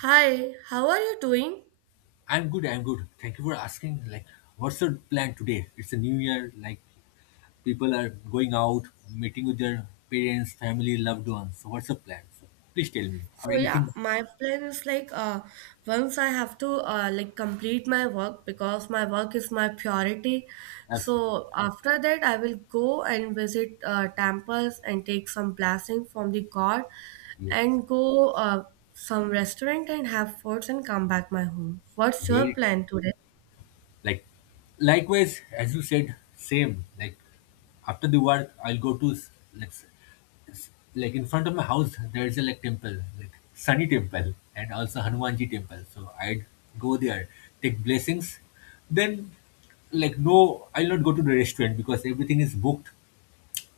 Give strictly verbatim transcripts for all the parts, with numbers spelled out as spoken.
Hi, how are you doing? I'm good, I'm good. Thank you for asking. Like, what's your plan today? It's a new year, like, people are going out, meeting with their parents, family, loved ones. So, what's your plan? So, please tell me, or So yeah, anything my plan is like uh once I have to uh like complete my work because my work is my priority. else with you. So after that I will go and visit uh temples and take some blessing from the god Yes, and go uh some restaurant and have foods and come back my home. What's your very plan today? like likewise as you said same like after the work I'll go to s- like s- s- like in front of my house there is a like temple like sunny temple and also hanumanji temple so I'd go there, take blessings, then like no I'll not go to the restaurant because everything is booked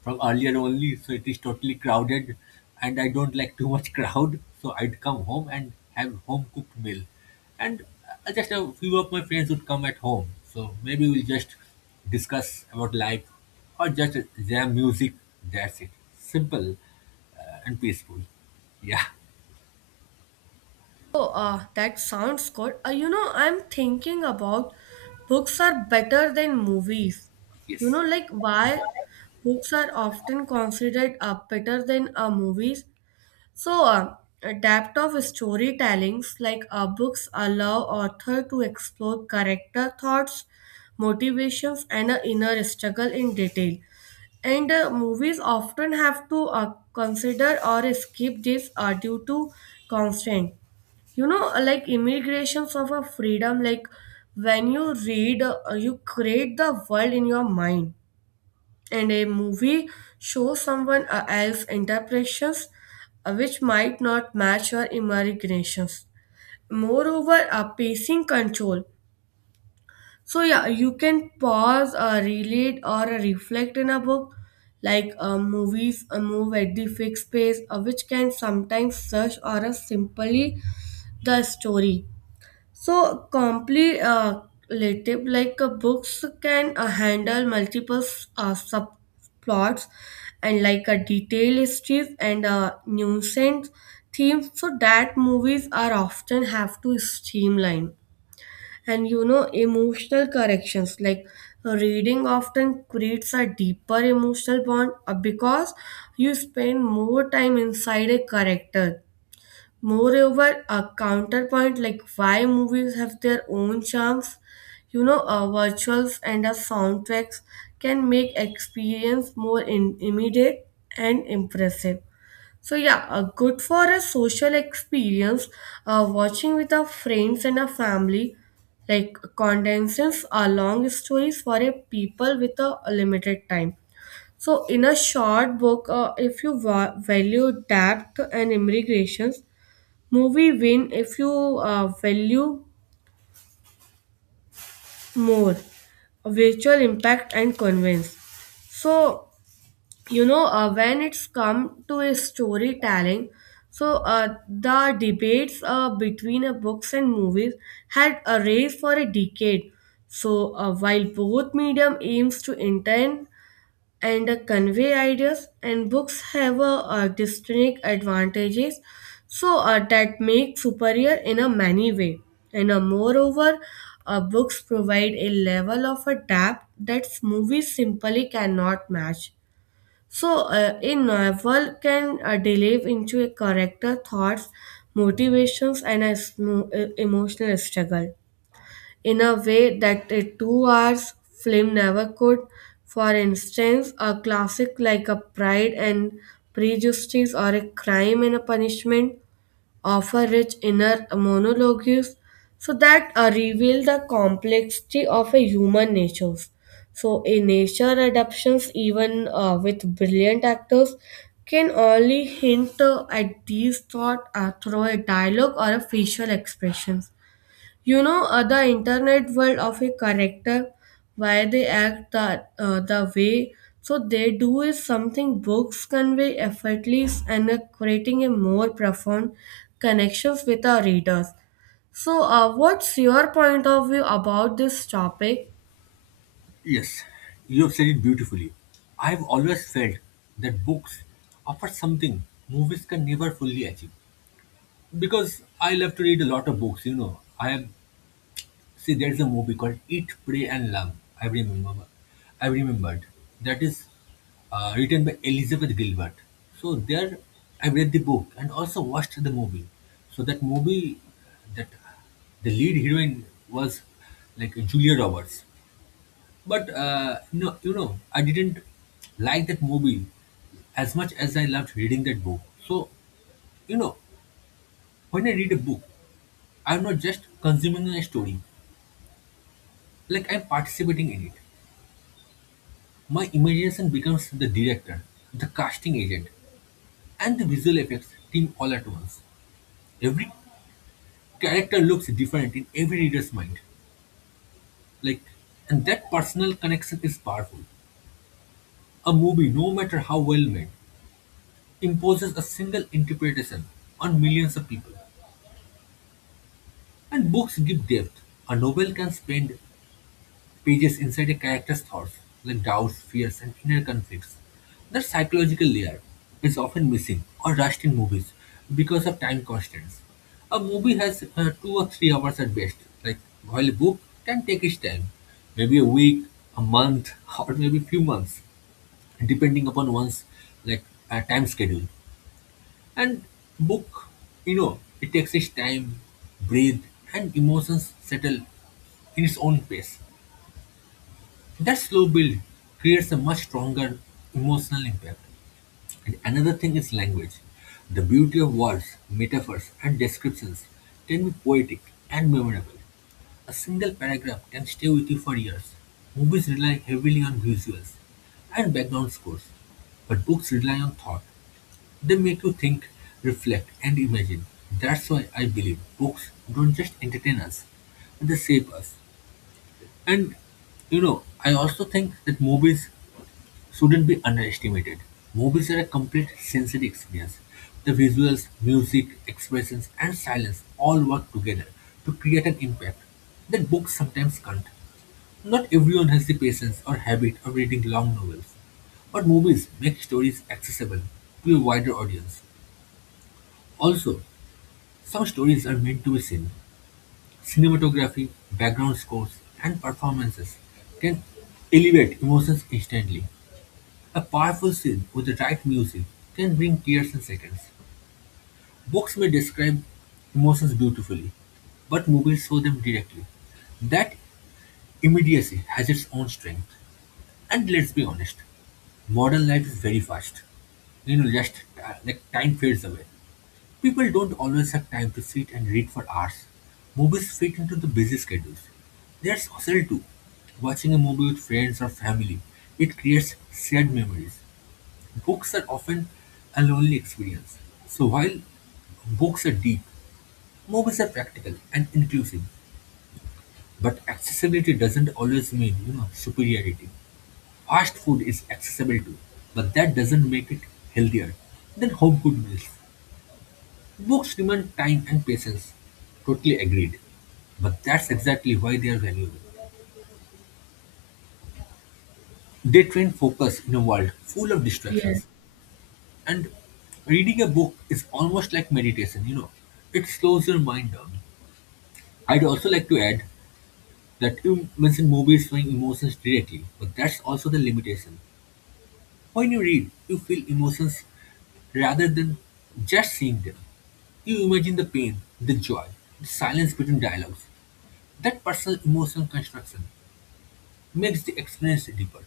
from earlier only, so it is totally crowded and I don't like too much crowd. So I'd come home and have home cooked meal. And uh, just a few of my friends would come at home. So maybe we'll just discuss about life or just jam music. That's it. Simple uh, and peaceful. Yeah, Oh, uh, that sounds good. Uh, you know, I'm thinking about books are better than movies. You know, yes, like why books are often considered uh, better than uh, movies. So, uh, a depth of storytellings, like uh, books allow author to explore character thoughts, motivations, and uh, inner struggle in detail. And uh, movies often have to uh, consider or skip this uh, due to constraint, you know, uh, like immigration of a freedom, like when you read uh, you create the world in your mind, and a movie shows someone uh, else interpretations, uh, which might not match your imaginations. Moreover, a pacing control, so yeah, you can pause, uh, relate or uh, reflect in a book, like uh, movies uh, move at the fixed pace, uh, which can sometimes search or uh, simply the story. So completive, like uh, books can uh, handle multiple uh, subplots and like a detailed histories and uh, nuisance themes, so that movies are often have to streamline. And you know, emotional corrections, like uh, reading often creates a deeper emotional bond uh, because you spend more time inside a character. Moreover, a counterpoint like why movies have their own charms, you know, uh, virtuals and uh, soundtracks can make experience more in- immediate and impressive. So yeah, uh, good for a social experience, uh, watching with our friends and a family, like condenses are long stories for a people with a limited time. So in a short book, uh, if you va- value depth and immigrations, movie win if you uh, value more visual impact and convince. So you know, uh, when it's come to a storytelling, so uh, the debates uh, between uh, books and movies had a race for a decade. So uh, while both medium aims to entertain and uh, convey ideas, and books have uh, uh, distinct advantages, so uh, that make superior in a many way. And uh, moreover, uh, books provide a level of a depth that movies simply cannot match. So uh, a novel can uh, delve into a character thoughts, motivations, and a smo- uh, emotional struggle in a way that a two hours film never could. For instance, a classic like a Pride and Prejudice or a Crime and a Punishment offer rich inner monologues, so that uh, reveal the complexity of a human nature. So, a nature adaptations, even uh, with brilliant actors, can only hint uh, at these thoughts uh, through a dialogue or a facial expression. You know, uh, the internet world of a character, why they act that uh, the way so they do is something books convey effortless, and uh, creating a more profound connections with our readers. So, uh, what's your point of view about this topic? yes. You have said it beautifully. I've always felt that books offer something movies can never fully achieve. Because I love to read a lot of books, you know. I have see there's a movie called Eat, Pray and Love. I remember I remembered. That is uh, written by Elizabeth Gilbert. So there I read the book and also watched the movie. So that movie, that, the lead heroine was like Julia Roberts. But uh, no, you know, I didn't like that movie as much as I loved reading that book. So, you know, when I read a book, I'm not just consuming a story, like I'm participating in it. My imagination becomes the director, the casting agent, and the visual effects team all at once. Every character looks different in every reader's mind. Like, and that personal connection is powerful. A movie, no matter how well made, imposes a single interpretation on millions of people. And books give depth. A novel can spend pages inside a character's thoughts, like doubts, fears, and inner conflicts. That psychological layer is often missing or rushed in movies because of time constraints. A movie has uh, two or three hours at best, like while a book can take its time, maybe a week, a month, or maybe few months, depending upon one's like uh, time schedule. And book, you know, it takes its time, breathe, and emotions settle in its own pace. That slow build creates a much stronger emotional impact. And another thing is language. The beauty of words, metaphors, and descriptions can be poetic and memorable. A single paragraph can stay with you for years. Movies rely heavily on visuals and background scores, but books rely on thought. They make you think, reflect, and imagine. That's why I believe books don't just entertain us, they shape us. And you know, I also think that movies shouldn't be underestimated. Movies are a complete sensory experience. The visuals, music, expressions, and silence all work together to create an impact that books sometimes can't. Not everyone has the patience or habit of reading long novels, but movies make stories accessible to a wider audience. Also, some stories are meant to be seen. Cinematography, background scores, and performances can elevate emotions instantly. A powerful scene with the right music can bring tears in seconds. Books may describe emotions beautifully, but movies show them directly. That immediacy has its own strength. And let's be honest, modern life is very fast. You know, just uh, like time fades away. People don't always have time to sit and read for hours. Movies fit into the busy schedules. They're social too. Watching a movie with friends or family, it creates shared memories. Books are often a lonely experience. So while books are deep, movies are practical and inclusive. But accessibility doesn't always mean, you know, superiority. Fast food is accessible too, but that doesn't make it healthier than home cooked meals. Books demand time and patience. Totally agreed. But that's exactly why they are valuable. They train focus in a world full of Yes. distractions. And reading a book is almost like meditation, you know. It slows your mind down. I'd also like to add that you mentioned movies showing emotions directly, but that's also the limitation. When you read, you feel emotions rather than just seeing them. You imagine the pain, the joy, the silence between dialogues. That personal emotional construction makes the experience deeper.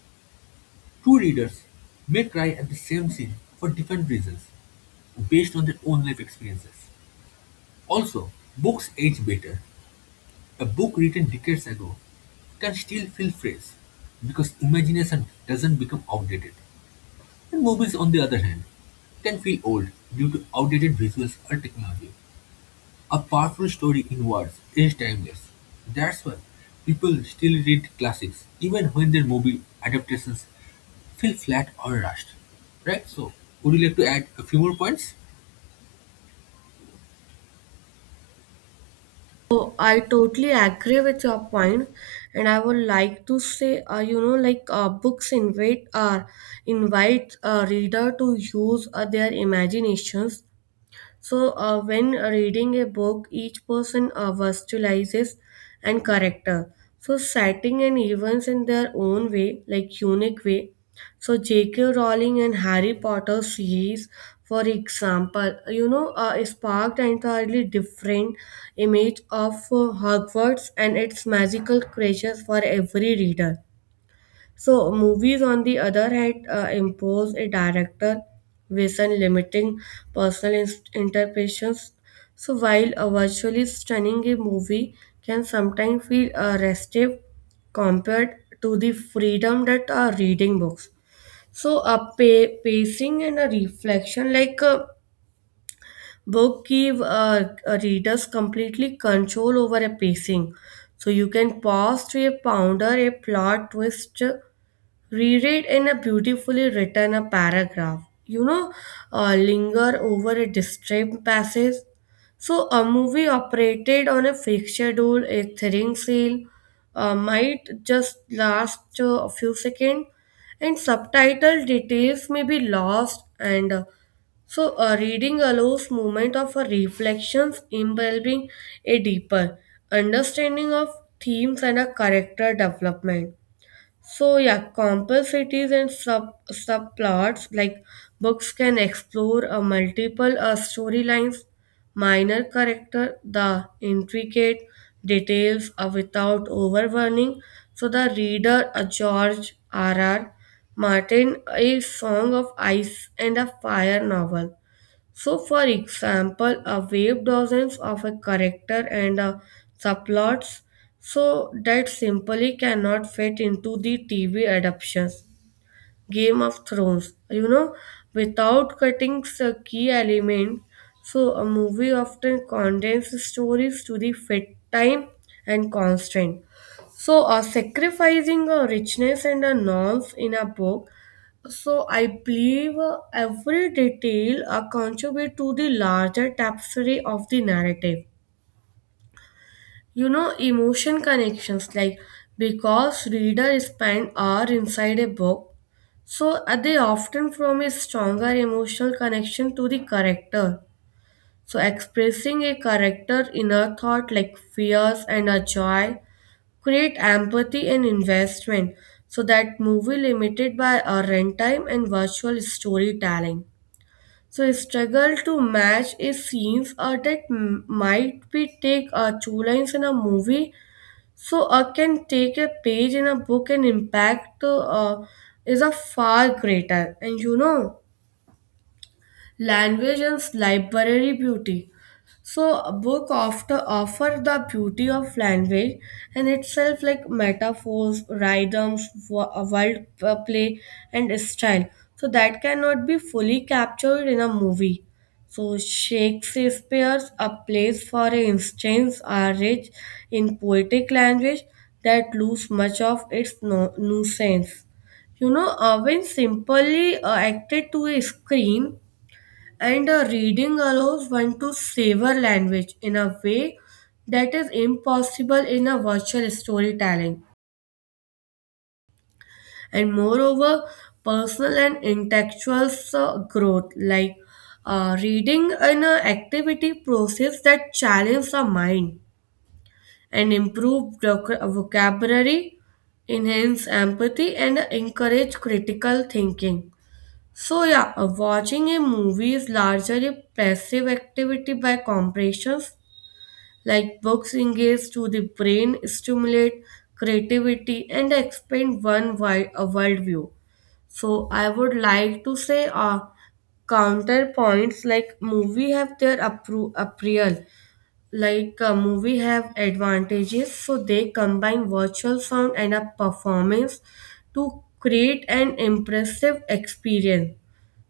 Two readers may cry at the same scene for different reasons based on their own life experiences. Also, books age better. A book written decades ago can still feel fresh because imagination doesn't become outdated. And movies, on the other hand, can feel old due to outdated visuals or technology. A powerful story in words is timeless. That's why people still read classics even when their movie adaptations feel flat or rushed. Right? So, would you like to add a few more points? So I totally agree with your point, and I would like to say, uh, you know, like uh, books invite uh, invite a reader to use uh, their imaginations. So, uh, when reading a book, each person uh, versatilizes and character. So, setting and events in their own way, like unique way. So, J K. Rowling and Harry Potter series, for example, you know, uh, sparked entirely different image of uh, Hogwarts and its magical creatures for every reader. So, movies, on the other hand, uh, impose a director vision, limiting personal ins- interpretations. So, while uh, virtually stunning, a movie can sometimes feel uh, restive compared to the freedom that uh, reading books. So, a pa- pacing and a reflection, like a book, give uh, uh, readers completely control over a pacing. So, you can pause to a ponder a plot twist, reread in a beautifully written a paragraph, you know, uh, linger over a disturbing passage. So a movie operated on a fixed schedule, a thrilling sale uh, might just last uh, a few seconds, and subtitle details may be lost. And uh, so a reading allows moment of a reflections involving a deeper understanding of themes and a character development. So yeah, complexities and sub subplots, like books can explore a multiple uh, storylines, minor character, the intricate details uh, without overwhelming. So the reader, a George R. R. Martin, a Song of Ice and a Fire novel, so, for example, a wave dozens of a character and a subplots, so that simply cannot fit into the T V adaptations. Game of Thrones, you know, without cutting the key element. So, a movie often condenses stories to the fit time and constraint. So, uh, sacrificing a richness and a norms in a book, so I believe uh, every detail uh, contribute to the larger tapestry of the narrative. You know, emotion connections, like because reader spend hour inside a book, so uh, they often form a stronger emotional connection to the character. So expressing a character inner thought like fears and a joy create empathy and investment. So that movie limited by a runtime and virtual storytelling. So I struggle to match is scenes uh, that m- might be take uh, two lines in a movie, so I can take a page in a book, and impact uh, is a far greater. And you know, language and library beauty. So a book often offer the beauty of language and itself, like metaphors, rhythms, wo- word uh, play and style. So that cannot be fully captured in a movie. So Shakespeare's A Place for Instance are rich in poetic language that lose much of its no- nuisance. You know, uh, when simply uh, acted to a screen, and uh, reading allows one to savor language in a way that is impossible in a virtual storytelling. And moreover, personal and intellectual uh, growth, like uh, reading an uh, activity process that challenges the mind and improve voc- vocabulary, enhance empathy, and encourage critical thinking. So yeah, uh, watching a movie is largely a passive activity by compression, like books engage to the brain, stimulate creativity, and expand one wide a worldview. So I would like to say uh, counterpoints like movie have their appro- appeal. Like a movie have advantages, so they combine virtual sound and a performance to create an impressive experience.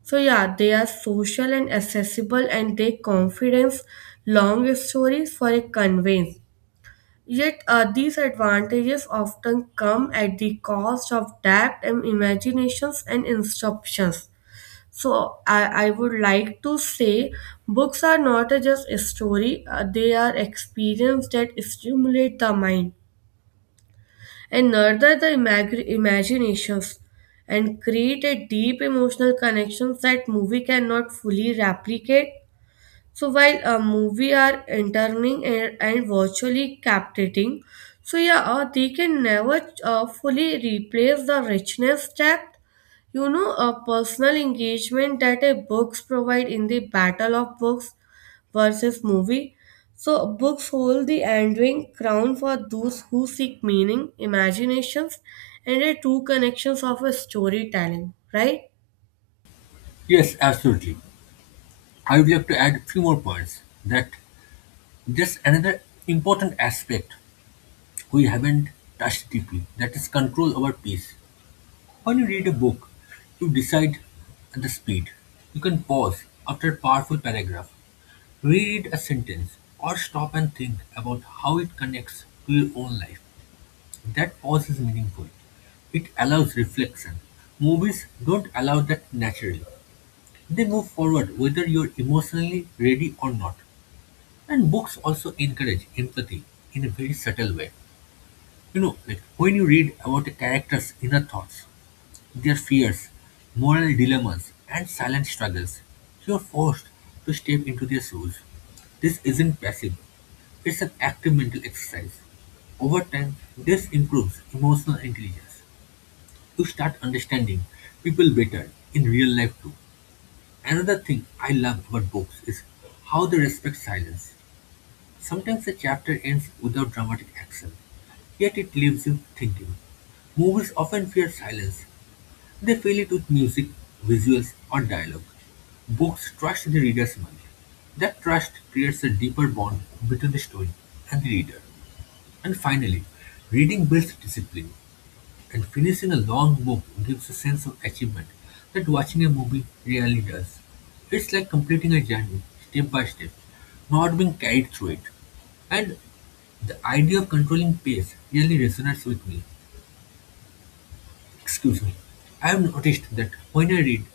So yeah, they are social and accessible, and they confidence long stories for a conveyance. Yet uh, these advantages often come at the cost of depth and imaginations and instructions. So I, I would like to say books are not a just a story, uh, they are experience that stimulate the mind and nurture the imag- imaginations and create a deep emotional connection that movie cannot fully replicate. So while a movie are entertaining and, and virtually captivating, so yeah, uh, they can never uh, fully replace the richness, depth, you know, a personal engagement that a books provide in the battle of books versus movie. So books hold the enduring crown for those who seek meaning, imaginations, and a true connections of a storytelling, right? Yes, absolutely. I would like to add a few more points that there's another important aspect we haven't touched deeply, that is control over peace. When you read a book, you decide the speed. You can pause after a powerful paragraph, reread a sentence, or stop and think about how it connects to your own life. That pause is meaningful. It allows reflection. Movies don't allow that naturally. They move forward whether you're emotionally ready or not. And books also encourage empathy in a very subtle way. You know, like when you read about a character's inner thoughts, their fears, moral dilemmas, and silent struggles. You're forced to step into their shoes. This isn't passive, it's an active mental exercise. Over time, this improves emotional intelligence. You start understanding people better in real life too. Another thing I love about books is how they respect silence. Sometimes a chapter ends without dramatic action, yet it leaves you thinking. Movies often fear silence, they fill it with music, visuals, or dialogue. Books trust the reader's mind. That trust creates a deeper bond between the story and the reader. And finally, reading builds discipline, and finishing a long book gives a sense of achievement that watching a movie rarely does. It's like completing a journey step by step, not being carried through it. And the idea of controlling pace really resonates with me. Excuse me. I've noticed that when I read,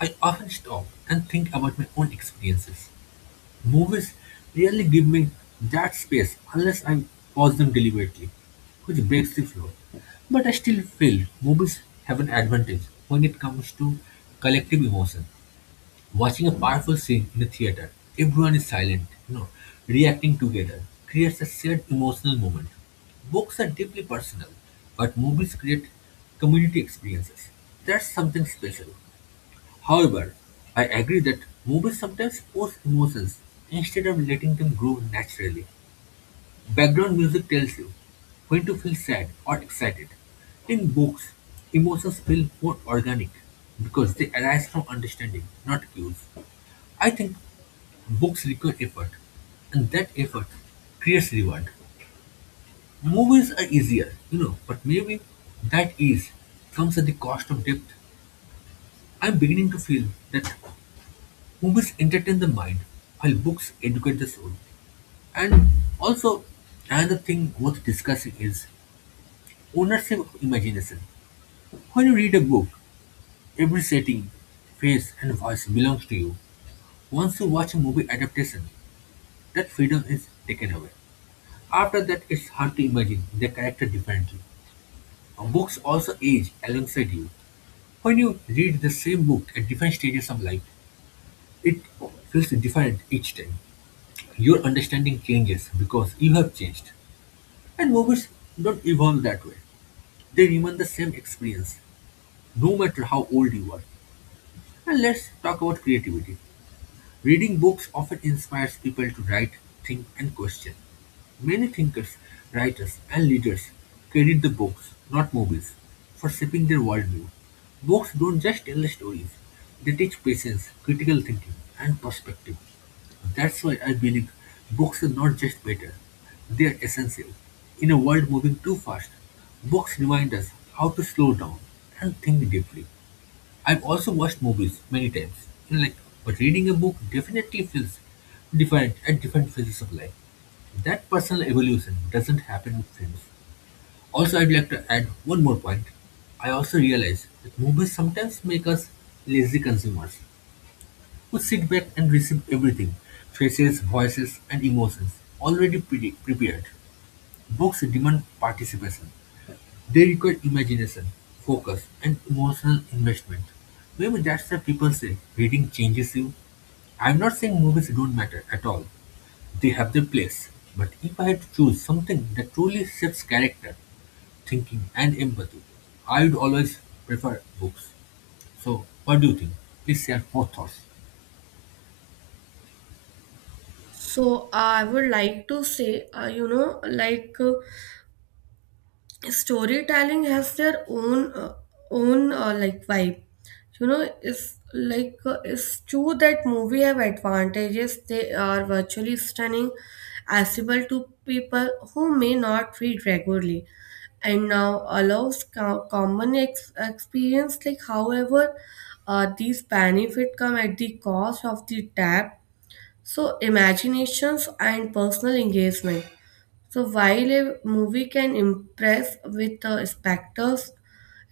I often stop and think about my own experiences. Movies rarely give me that space unless I pause them deliberately, which breaks the flow. But I still feel movies have an advantage when it comes to collective emotion. Watching a powerful scene in a theater, everyone is silent, you know, reacting together, creates a shared emotional moment. Books are deeply personal, but movies create community experiences. That's something special. However, I agree that movies sometimes force emotions instead of letting them grow naturally. Background music tells you when to feel sad or excited. In books, emotions feel more organic because they arise from understanding, not cues. I think books require effort, and that effort creates reward. Movies are easier, you know, but maybe that ease comes at the cost of depth. I'm beginning to feel that movies entertain the mind while books educate the soul. And also, another thing worth discussing is ownership of imagination. When you read a book, every setting, face, and voice belongs to you. Once you watch a movie adaptation, that freedom is taken away. After that, it's hard to imagine their character differently. Uh, Books also age alongside you. When you read the same book at different stages of life, it feels different each time. Your understanding changes because you have changed. And movies don't evolve that way. They remain the same experience, no matter how old you are. And let's talk about creativity. Reading books often inspires people to write, think, and question. Many thinkers, writers, and leaders credit the books, not movies, for shaping their worldview. Books don't just tell stories, they teach patience, critical thinking, and perspective. That's why I believe books are not just better, they are essential. In a world moving too fast, books remind us how to slow down and think deeply. I've also watched movies many times. You like, but reading a book definitely feels different at different phases of life. That personal evolution doesn't happen with films. Also, I'd like to add one more point. I also realize that movies sometimes make us lazy consumers who sit back and receive everything, faces, voices, and emotions already pre- prepared. Books demand participation, they require imagination, focus, and emotional investment. Maybe that's why people say reading changes you. I'm not saying movies don't matter at all, they have their place. But if I had to choose something that truly shapes character, thinking, and empathy, I would always prefer books. So, what do you think? Please share more thoughts. So I would like to say, uh, you know, like. Uh, storytelling has their own uh, own uh, like vibe, you know. It's like uh, it's true that movie have advantages. They are virtually stunning, accessible to people who may not read regularly, and now allows co- common ex- experience. Like, however, uh, these benefit come at the cost of the depth, so imaginations and personal engagement. So while a movie can impress with the spectacles,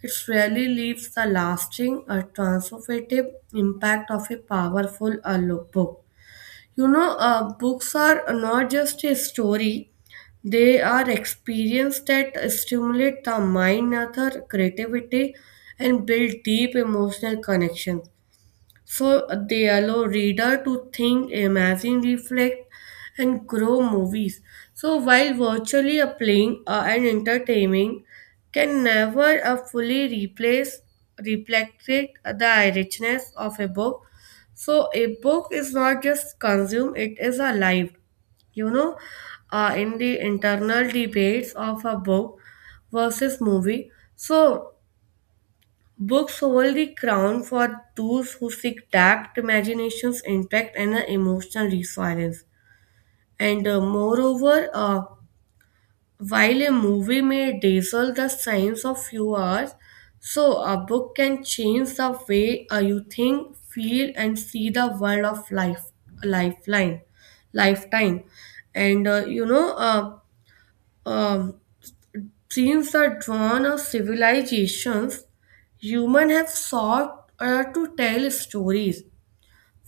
it rarely leaves the lasting or transformative impact of a powerful uh, lo- book. You know, uh, books are not just a story; they are experience that stimulate the mind, author creativity, and build deep emotional connections. So they allow reader to think, imagine, reflect, and grow movies. So while virtually a playing uh, and entertaining, can never uh, fully replace replicate the richness of a book. So a book is not just consumed; it is alive, you know, uh, in the internal debates of a book versus movie. So books hold the crown for those who seek depth, imaginations, intact, and an emotional resilience. And uh, moreover, uh, while a movie may dazzle the science of few hours, so a book can change the way uh, you think, feel, and see the world of life, lifeline, lifetime. And uh, you know, uh, um, since the dawn of civilizations, humans have sought uh, to tell stories,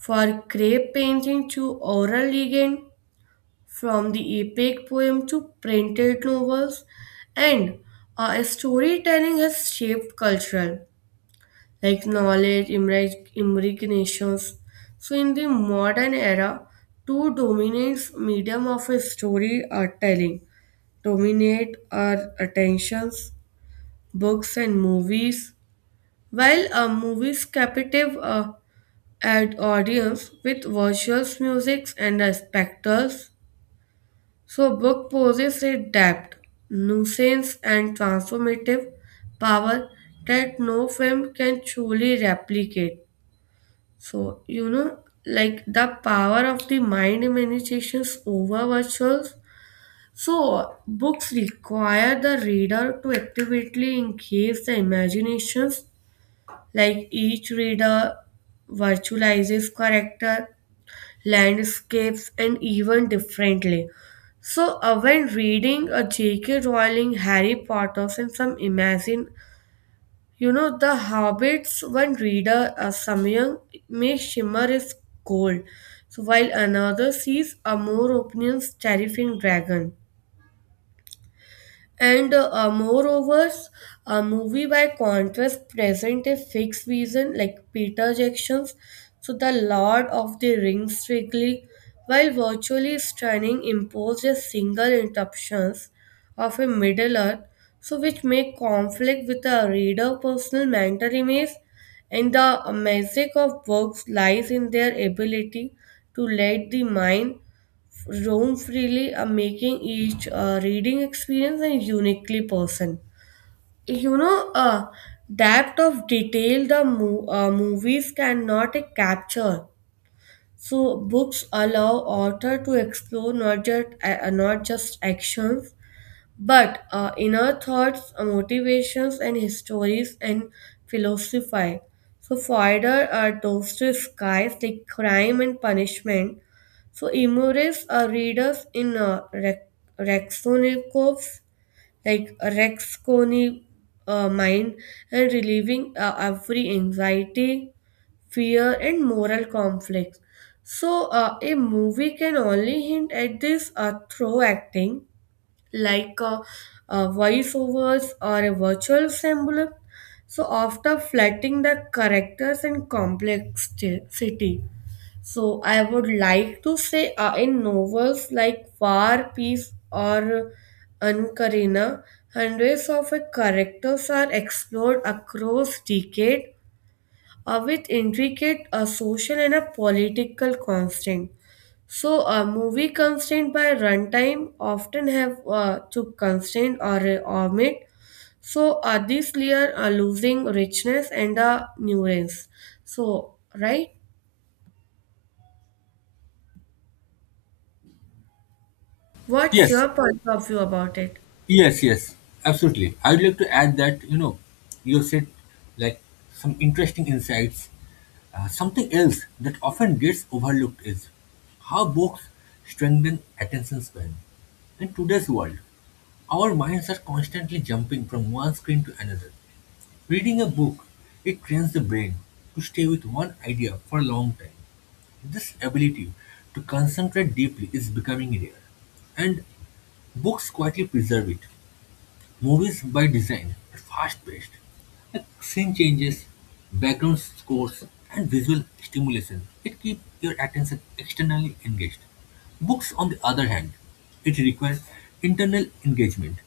for crape painting to oral legend, from the epic poem to printed novels, and uh, storytelling has shaped culture, like knowledge, imag- imaginations. So, in the modern era, two dominant medium of a story are telling dominate our attentions, books and movies. While uh, movies captive uh, an audience with visuals, music, and uh, spectacles, so book poses a depth, nuisance, and transformative power that no film can truly replicate. So you know, like the power of the mind immunizations over visuals. So books require the reader to actively engage the imaginations. Like each reader virtualizes character, landscapes, and even differently. So uh, when reading a J K. Rowling, Harry Potter's, and some imagine, you know, the Hobbits, one reader, uh, Samyang, may shimmer is cold, so while another sees a more opinion's terrifying dragon. And uh, moreover, a movie by contrast present a fixed vision, like Peter Jackson's. So the Lord of the Rings strictly, while virtually stunning, imposed a single interruptions of a Middle Earth, so which make conflict with the reader personal mental image, and the magic of books lies in their ability to let the mind roam freely, uh, making each uh, reading experience and uniquely person. You know, uh, depth of detail the mo- uh, movies cannot uh, capture. So books allow author to explore not just uh, not just actions but uh, inner thoughts, uh, motivations, and histories and philosophy. So further are those two skies like crime and punishment. So immerse uh, readers in uh, Re- Raskolnikov's like Raskolnikov uh, mind and relieving uh, every anxiety, fear, and moral conflict. So uh, a movie can only hint at this uh, through acting like uh, uh, voiceovers or a virtual symbol. So after flattening the characters and complexity. So I would like to say uh, in novels like War, Peace or Ankarina, hundreds of uh, characters are explored across decades uh, with intricate uh, social and a political constraint. So, a movie constrained by runtime often have uh, to constrain or uh, omit. So, uh, this layer are losing richness and uh, nuance. So, right? What's Yes, your point of view about it? yes, yes, absolutely. I would like to add that, you know, you said like some interesting insights. Uh, something else that often gets overlooked is how books strengthen attention span. In today's world, our minds are constantly jumping from one screen to another. Reading a book, it trains the brain to stay with one idea for a long time. This ability to concentrate deeply is becoming rare, and books quietly preserve it. Movies by design are fast-paced, like scene changes, background scores, and visual stimulation. It keeps your attention externally engaged. Books, on the other hand, it requires internal engagement.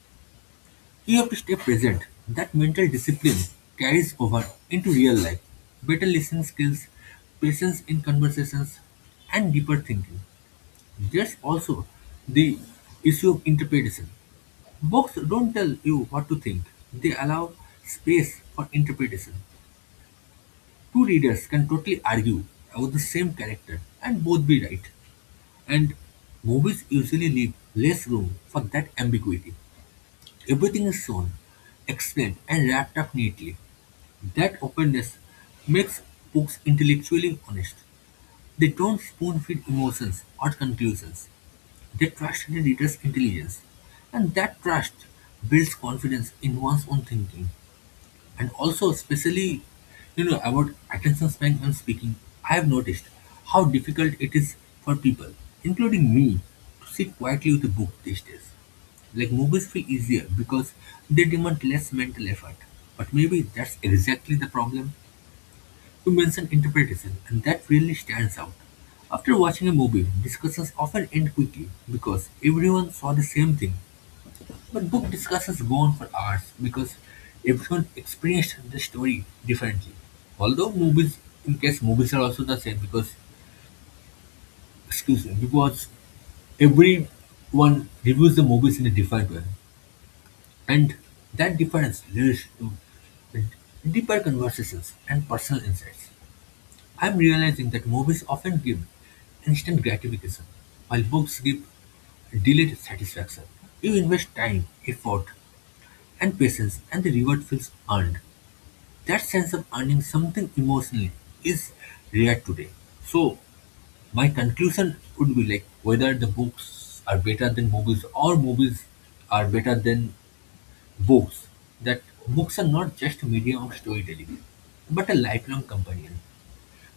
You have to stay present. That mental discipline carries over into real life. Better listening skills, patience in conversations, and deeper thinking. There's also the issue of interpretation. Books don't tell you what to think, they allow space for interpretation. Two readers can totally argue about the same character and both be right. And movies usually leave less room for that ambiguity. Everything is shown, explained, and wrapped up neatly. That openness makes books intellectually honest. They don't spoon feed emotions or conclusions. They trust the reader's intelligence, and that trust builds confidence in one's own thinking. And also, especially, you know, about attention span and speaking, I have noticed how difficult it is for people, including me, to sit quietly with a book these days. Like movies feel easier because they demand less mental effort. But maybe that's exactly the problem. You mentioned interpretation, and that really stands out. After watching a movie, discussions often end quickly because everyone saw the same thing, but book discussions go on for hours because everyone experienced the story differently. Although movies, in case movies are also the same because, excuse me, because everyone reviews the movies in a different way. And that difference leads to deeper conversations and personal insights. I'm realizing that movies often give instant gratification, while books give delayed satisfaction. You invest time, effort, and patience and the reward feels earned. That sense of earning something emotionally is rare today. So my conclusion would be like whether the books are better than movies or movies are better than books, that books are not just a medium of storytelling, but a lifelong companion.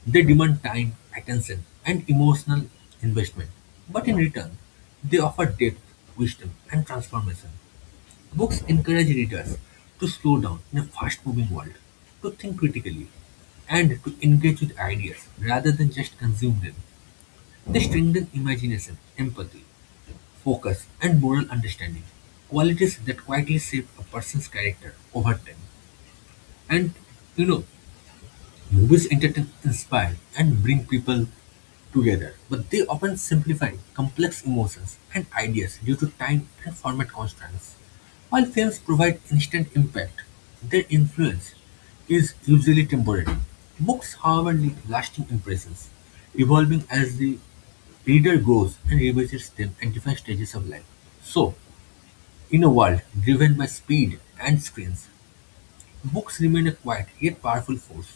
They demand time, attention, and emotional investment. But in return, they offer depth, wisdom, and transformation. Books encourage readers to slow down in a fast moving world, to think critically, and to engage with ideas rather than just consume them. They strengthen imagination, empathy, focus, and moral understanding, qualities that quietly shape a person's character over time. And you know, movies entertain, inspire, and bring people together, but they often simplify complex emotions and ideas due to time and format constraints. While films provide instant impact, their influence is usually temporary. Books, however, leave lasting impressions, evolving as the reader grows and revisits them at different stages of life. So, in a world driven by speed and screens, books remain a quiet yet powerful force,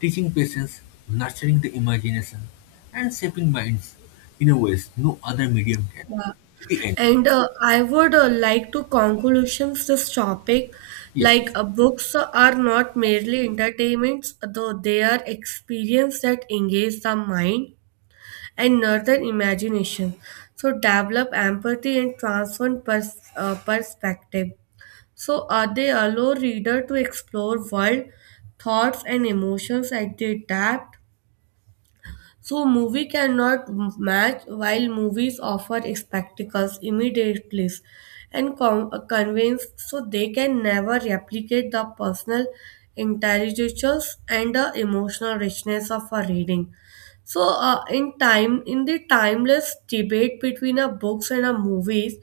teaching patience, nurturing the imagination, and shaping minds in a ways no other medium can. Yeah. The end. And uh, I would uh, like to conclusions this topic. Yes, Like yes, uh, books are not merely entertainments, though they are experience that engage the mind and northern imagination. So develop empathy and transform pers- uh, perspective. So uh, they allow reader to explore world thoughts and emotions as they adapt, so movie cannot match. While movies offer spectacles, immediately and con- uh, convince, so they can never replicate the personal intelligence and the emotional richness of a reading. So uh, in time in the timeless debate between a books and a movies,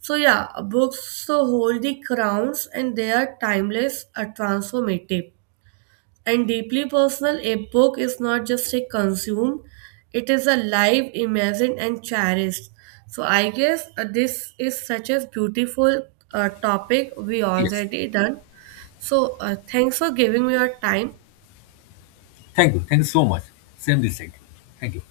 so yeah, books so hold the crowns, and they are timeless, are transformative and deeply personal. A book is not just a consumed, it is a live, imagined, and cherished. So I guess uh, this is such a beautiful uh, topic we yes. already done. So uh, thanks for giving me your time. Thank you. Thank you so much. Same this side. Thank you.